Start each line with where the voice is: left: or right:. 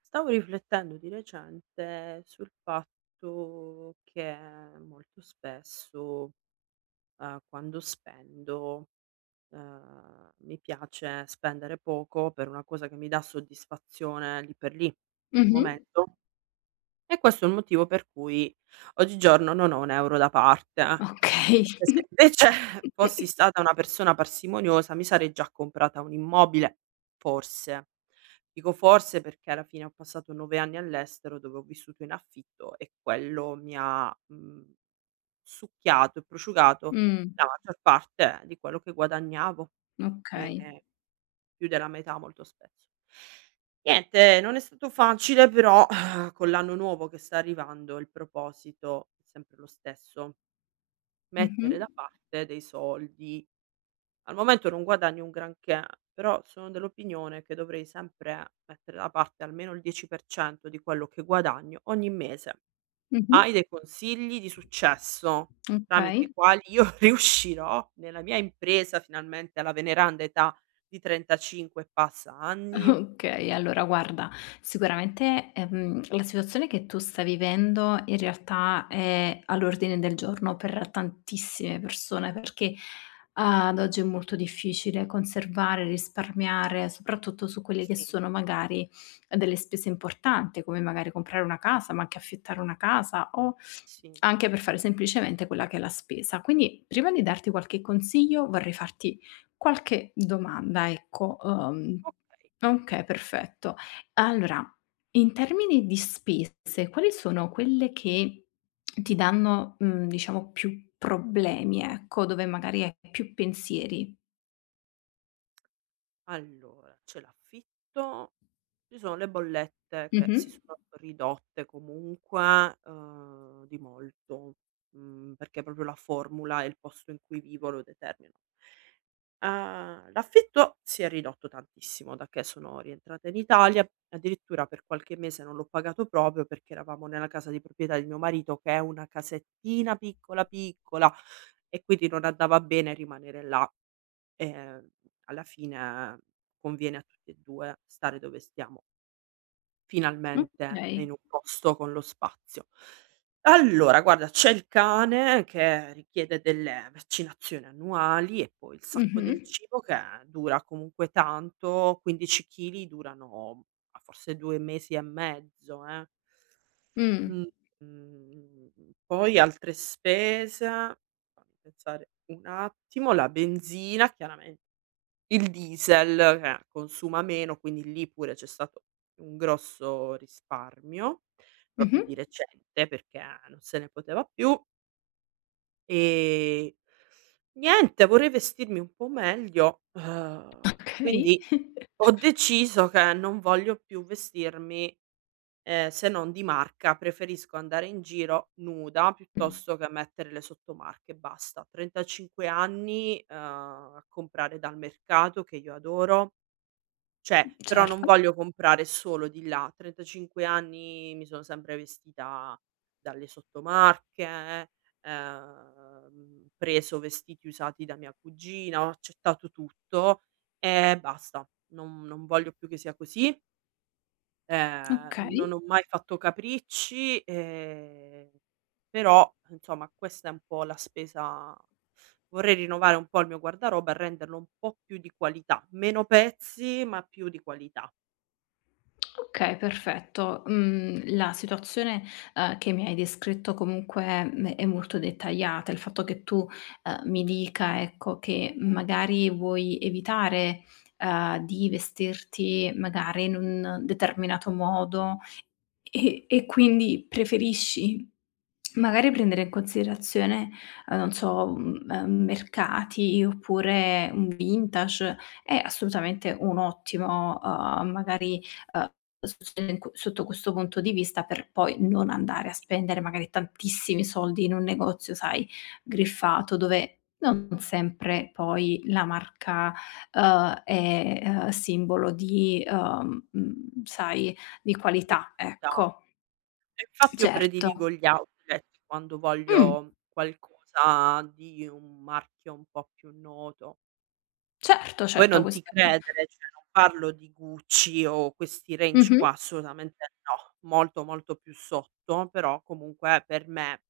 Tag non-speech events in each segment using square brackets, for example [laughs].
right: Stavo riflettendo di recente sul fatto che molto spesso, quando spendo, mi piace spendere poco per una cosa che mi dà soddisfazione lì per lì, sul
left: Mh-mh.
right: momento e questo è il motivo per cui oggigiorno non ho 1 euro da parte. Eh.
left: Okay.
right: Perché se invece [laughs] fossi stata una persona parsimoniosa mi sarei già comprata un immobile, forse. Dico forse perché alla fine ho passato 9 anni all'estero dove ho vissuto in affitto e quello mi ha succhiato e prosciugato
left: Mh,
right: la maggior parte di quello che guadagnavo.
left: okay.
right: Ehm Più della metà molto spesso. Niente, non è stato facile però [clears throat] [sighs] con l'anno nuovo che sta arrivando il proposito è sempre lo stesso,
left: Mh-mh.
right: mettere da parte dei soldi. Al momento non guadagno un granché, però sono dell'opinione che dovrei sempre mettere da parte almeno il 10% di quello che guadagno ogni mese.
left: Mh-mh.
right: Hai dei consigli di successo tramite
left: Okay.
right: i quali io [laughs] riuscirò nella mia impresa finalmente alla veneranda età di 35 e passa anni?
left: Okay, allora guarda, sicuramente, la situazione che tu stai vivendo in realtà è all'ordine del giorno per tantissime persone, perché ad oggi è molto difficile conservare, risparmiare, soprattutto su quelle che
right: Sì,
left: sono magari delle spese importanti, come magari comprare una casa, ma anche affittare una casa o
right: sì.
left: anche per fare semplicemente quella che è la spesa. Quindi prima di darti qualche consiglio vorrei farti qualche domanda, ecco.
right: Okay.
left: Okay, perfetto. Allora, in termini di spese, quali sono quelle che ti danno, diciamo più problemi, ecco, dove magari hai più pensieri?
right: Allora, c'è l'affitto, ci sono le bollette che
left: Mh-mh.
right: si sono ridotte comunque, di molto, perché proprio la formula e il posto in cui vivo lo determinano. L'affitto si è ridotto tantissimo da che sono rientrata in Italia, addirittura per qualche mese non l'ho pagato proprio perché eravamo nella casa di proprietà di mio marito che è una casettina piccola, piccola e quindi non andava bene rimanere là. Ehm, Alla fine conviene a tutti e 2 stare dove stiamo, finalmente
left: Okay.
right: in un posto con lo spazio. Allora guarda, c'è il cane che richiede delle vaccinazioni annuali e poi il sacco
left: Mh-mh.
right: del cibo che dura comunque tanto, 15 chili durano, ma forse 2 mesi e mezzo, eh.
left: Mh.
right: Mh. Mhmm, Poi altre spese, fammi pensare un attimo, la benzina chiaramente il diesel che consuma meno, quindi lì pure c'è stato un grosso risparmio, proprio
left: Mh-mh.
right: di recente, perché non se ne poteva più. E niente, vorrei vestirmi un po' meglio,
left: Okay. [laughs]
right: quindi ho deciso che non voglio più vestirmi, se non di marca, preferisco andare in giro nuda
left: Mh.
right: piuttosto che mettere le sottomarche e basta. 35 anni, a comprare dal mercato che io adoro, cioè, però non
left: Certo.
right: voglio comprare solo di là. A 35 anni mi sono sempre vestita dalle sottomarche, preso vestiti usati da mia cugina, ho accettato tutto e basta. Non voglio più che sia così, non
left: Okay.
right: ho mai fatto capricci, però insomma questa è un po' la spesa vorrei rinnovare un po' il mio guardaroba e renderlo un po' più di qualità, meno pezzi ma più di qualità.
left: Okay, perfetto. Mhmm, la situazione, che mi hai descritto comunque, è molto dettagliata. Il fatto che tu, mi dica, ecco, che magari vuoi evitare, di vestirti magari in un determinato modo, e quindi preferisci magari prendere in considerazione, non so, mercati oppure un vintage, è assolutamente un ottimo, magari, uhm, sostenenco sotto questo punto di vista per poi non andare a spendere magari tantissimi soldi in un negozio, sai, griffato, dove non sempre poi la marca, è, simbolo di, sai di
right: Di
left: qualità,
right: qualità.
left: ecco.
right: E infatti io
left: Certo.
right: prediligo gli outlet quando
left: Mh,
right: voglio qualcosa di un marchio un po' più noto.
left: certo,
right: Poi
left: certo,
right: non ti
left: questa è
right: credere, cioè non parlo di Gucci o questi range
left: mh-mh.
right: qua, assolutamente no, molto, molto più sotto, però comunque per me,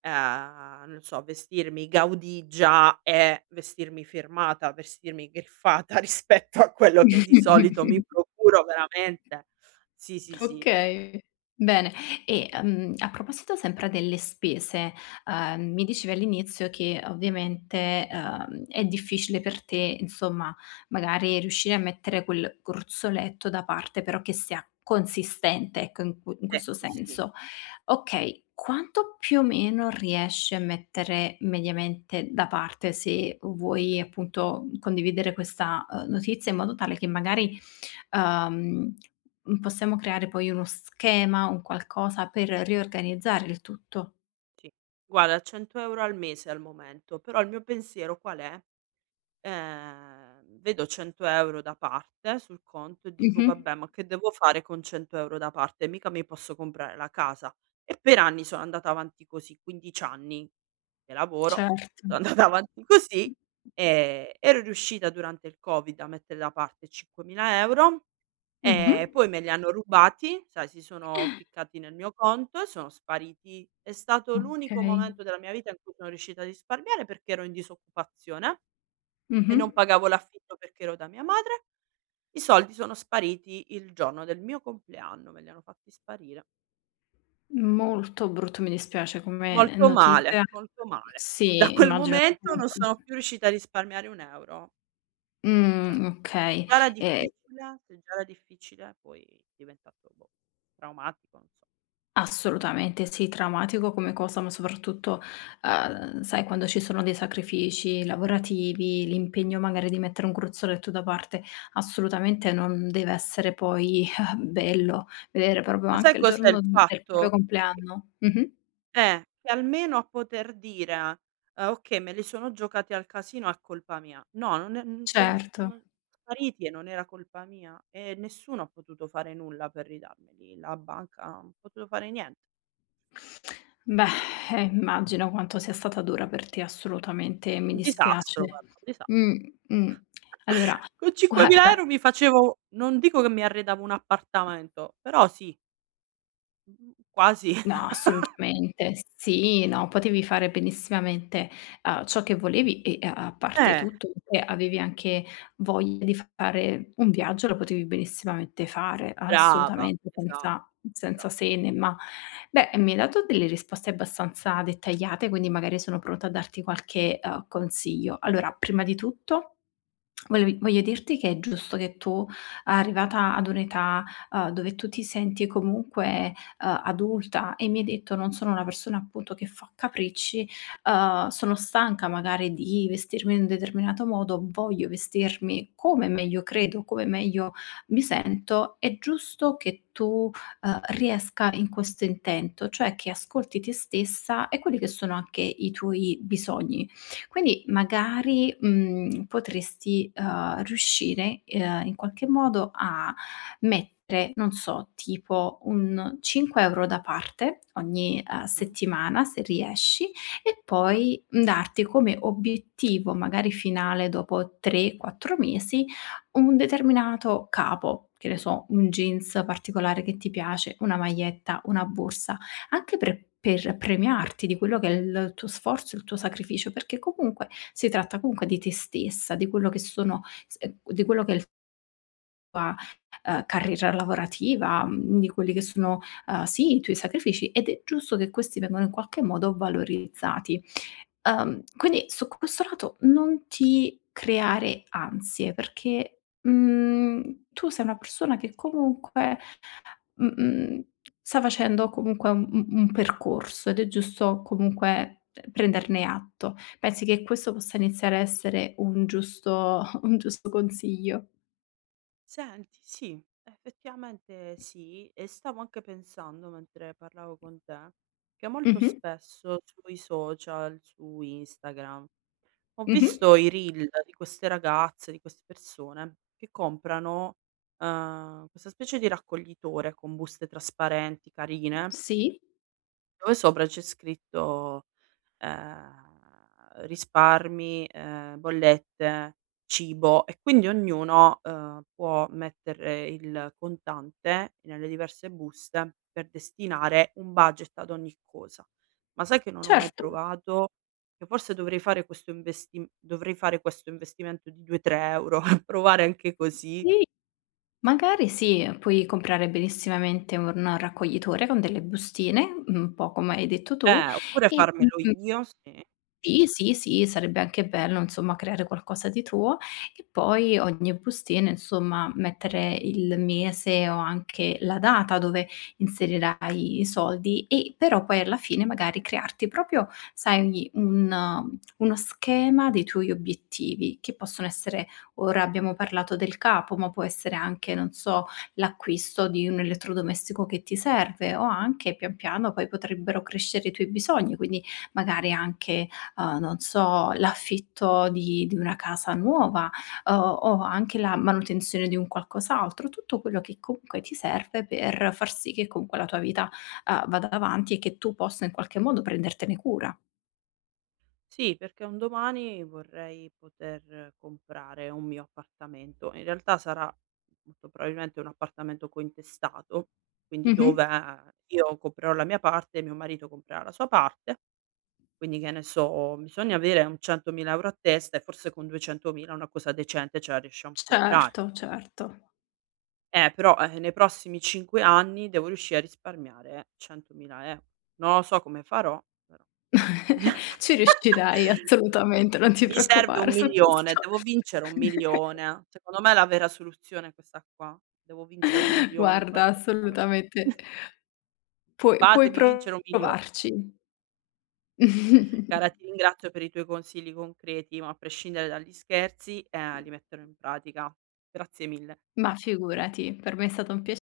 right: non so, vestirmi gaudigia è vestirmi firmata, vestirmi griffata [laughs] rispetto a quello che di solito mi
left: [laughs]
right: procuro veramente. Sì, sì, sì,
left: Okay, bene. E, a proposito sempre delle spese, mi dicevi all'inizio che ovviamente, è difficile per te, insomma, magari riuscire a mettere quel gruzzoletto da parte, però che sia consistente, ecco, in cu in
right: è
left: questo
right: così.
left: senso. Okay, quanto più o meno riesci a mettere mediamente da parte, se vuoi appunto condividere questa, notizia in modo tale che magari uhm, possiamo creare poi uno schema, un qualcosa per riorganizzare il tutto.
right: Sì. Guarda, 100 € al mese al momento, però il mio pensiero qual è? Vedo 100 € da parte sul conto e dico:
left: Mh-mh.
right: "Vabbè, ma che devo fare con 100 € da parte? Mica mi posso comprare la casa". E per anni sono andata avanti così, 15 anni che lavoro,
left: Certo.
right: sono andata [laughs] avanti così, ero riuscita durante il Covid a mettere da parte 5.000 €
left: Mh-mh.
right: Poi me li hanno rubati, sai si sono ficcati nel mio conto e sono spariti. È stato l'unico
left: Okay.
right: momento della mia vita in cui sono riuscita a risparmiare perché ero in disoccupazione e
left: Mh-mh.
right: non pagavo l'affitto perché ero da mia madre. I soldi sono spariti il giorno del mio compleanno, me li hanno fatti sparire.
left: Molto brutto, mi dispiace come
right: Molto male,
left: notizia.
right: molto male. Da
left: Sì,
right: quel
left: immagino che
right: momento non
left: comunque
right: sono più riuscita a risparmiare 1 €. Cioè,
left: okay.
right: già era
left: E
right: difficile, se già era difficile poi è diventato boh, traumatico, non so.
left: assolutamente sì, traumatico come cosa, ma soprattutto, sai quando ci sono dei sacrifici lavorativi, l'impegno magari di mettere un gruzzoletto da parte, assolutamente non deve essere poi [laughs] bello vedere proprio
right: Ma sai
left: anche il
right: cos'è il
left: giorno del proprio
right: fatto?
left: compleanno. Mh-mh.
right: Che almeno a poter dire: "Ah okay, me li sono giocati al casino, è colpa mia". No, non è non se ne so
left: Certo.
right: sono spariti e non era colpa mia e nessuno ha potuto fare nulla per ridarmeli, la banca non ha potuto fare niente.
left: Beh, immagino quanto sia stata dura per te, assolutamente, mi
right: Un disastro,
left: dispiace.
right: guarda, un disastro.
left: Mh, mh.
right: [laughs]
left: Allora,
right: Con 5.000
left: guarda.
right: € mi facevo non dico che mi arredavo un appartamento, però sì, mhmm, quasi.
left: No, assolutamente. Sì, no, potevi fare benissimamente, ciò che volevi e a parte
right: Eh,
left: tutto
right: [laughs]
left: che avevi anche voglia di fare un viaggio, lo potevi benissimamente fare,
right: brava,
left: assolutamente,
right: esatto.
left: senza
right: esa
left: se né ma. Beh, mi hai dato delle risposte abbastanza dettagliate, quindi magari sono pronta a darti qualche, consiglio. Allora, prima di tutto volevi voglio dirti che è giusto che tu, arrivata ad un'età, dove tu ti senti comunque adulta e mi hai detto: "Non sono una persona appunto che fa capricci, sono stanca magari di vestirmi in un determinato modo, voglio vestirmi come meglio credo, come meglio mi sento." È giusto che tu, riesca in questo intento, cioè che ascolti te stessa e quelli che sono anche i tuoi bisogni. Quindi magari, potresti, riuscire, in qualche modo a mettere, non so, tipo un 5 € da parte ogni,
right: Mh.
left: settimana se riesci e
right: Ah,
left: poi darti come obiettivo, magari finale dopo 3, 4 mesi, un determinato capo. Che ne so, un jeans particolare che ti piace, una maglietta, una borsa, anche per premiarti di quello che è il tuo sforzo, il tuo sacrificio, perché comunque si tratta comunque di te stessa, di quello che sono s di quello che è il tua, carriera lavorativa, di quelli che sono, sì, i tuoi sacrifici ed è giusto che questi vengano in qualche modo valorizzati. Quindi su questo lato non ti creare ansie perché, tu sei una persona che
right: sì.
left: comunque, mh-mh, sta facendo comunque un percorso ed è giusto comunque prenderne atto. Pensi che questo possa iniziare a essere un giusto [laughs] un giusto consiglio?
right: Senti, sì, effettivamente sì, e stavo anche pensando mentre parlavo con te, che molto
left: Mh-mh,
right: spesso sui social, su Instagram, ho
left: mh-mh.
right: visto i reel di queste ragazze, di queste persone che comprano, questa specie di raccoglitore con buste trasparenti carine
left: Sì,
right: dove sopra c'è scritto, risparmi, bollette, cibo e quindi ognuno, può mettere il contante nelle diverse buste per destinare un budget ad ogni cosa. Ma sai che non ho mai
left: certo.
right: provato? Che forse dovrei fare questo investimento di 2, 3 € e [laughs] provare anche così.
left: Sì, magari sì, puoi comprare benissimamente un no, raccoglitore con delle bustine, un po' come hai detto tu,
right: Oppure
left: e
right: farmelo io, sì.
left: sì, sì, sì, sarebbe anche bello insomma creare qualcosa di tuo e poi ogni bustina insomma mettere il mese o anche la data dove inserirai i soldi e però poi alla fine magari crearti proprio, sai, un uno schema dei tuoi obiettivi, che possono essere ora abbiamo parlato del capo, ma può essere anche, non so, l'acquisto di un elettrodomestico che ti serve o anche pian piano poi potrebbero crescere i tuoi bisogni, quindi magari anche non so, l'affitto di una casa nuova, o anche la manutenzione di un qualcos'altro, tutto quello che comunque ti serve per far sì che comunque la tua vita, vada avanti e che tu possa in qualche modo prendertene cura.
right: Sì, perché un domani vorrei poter comprare un mio appartamento. In realtà sarà molto probabilmente un appartamento cointestato, quindi
left: Mh-mh.
right: dove io comprerò la mia parte e mio marito comprerà la sua parte. Quindi che ne so, bisogna avere un 100.000 € a testa e forse con 200.000 una cosa decente ce la riusciamo a comprare.
left: Certo, certo.
right: Però nei prossimi 5 anni devo riuscire a risparmiare 100.000 euro. Non lo so come farò, però.
left: [laughs] Ci riuscirai
right: [laughs]
left: assolutamente, non ti
right: Mi serve
left: preoccupare su
right: 1.000.000,
left: questo.
right: devo vincere
left: [laughs]
right: 1.000.000. Secondo me è la vera soluzione è questa qua. Devo vincere 1.000.000 in
left: Guarda,
right: qualche modo.
left: assolutamente puoi
right: Fatemi vincere 1.000.000.
left: provarci. [laughs]
right: Cara, ti ringrazio per i tuoi consigli concreti, ma a prescindere dagli scherzi, li metterò in pratica. Grazie mille.
left: Ma figurati, per me è stato un piacere.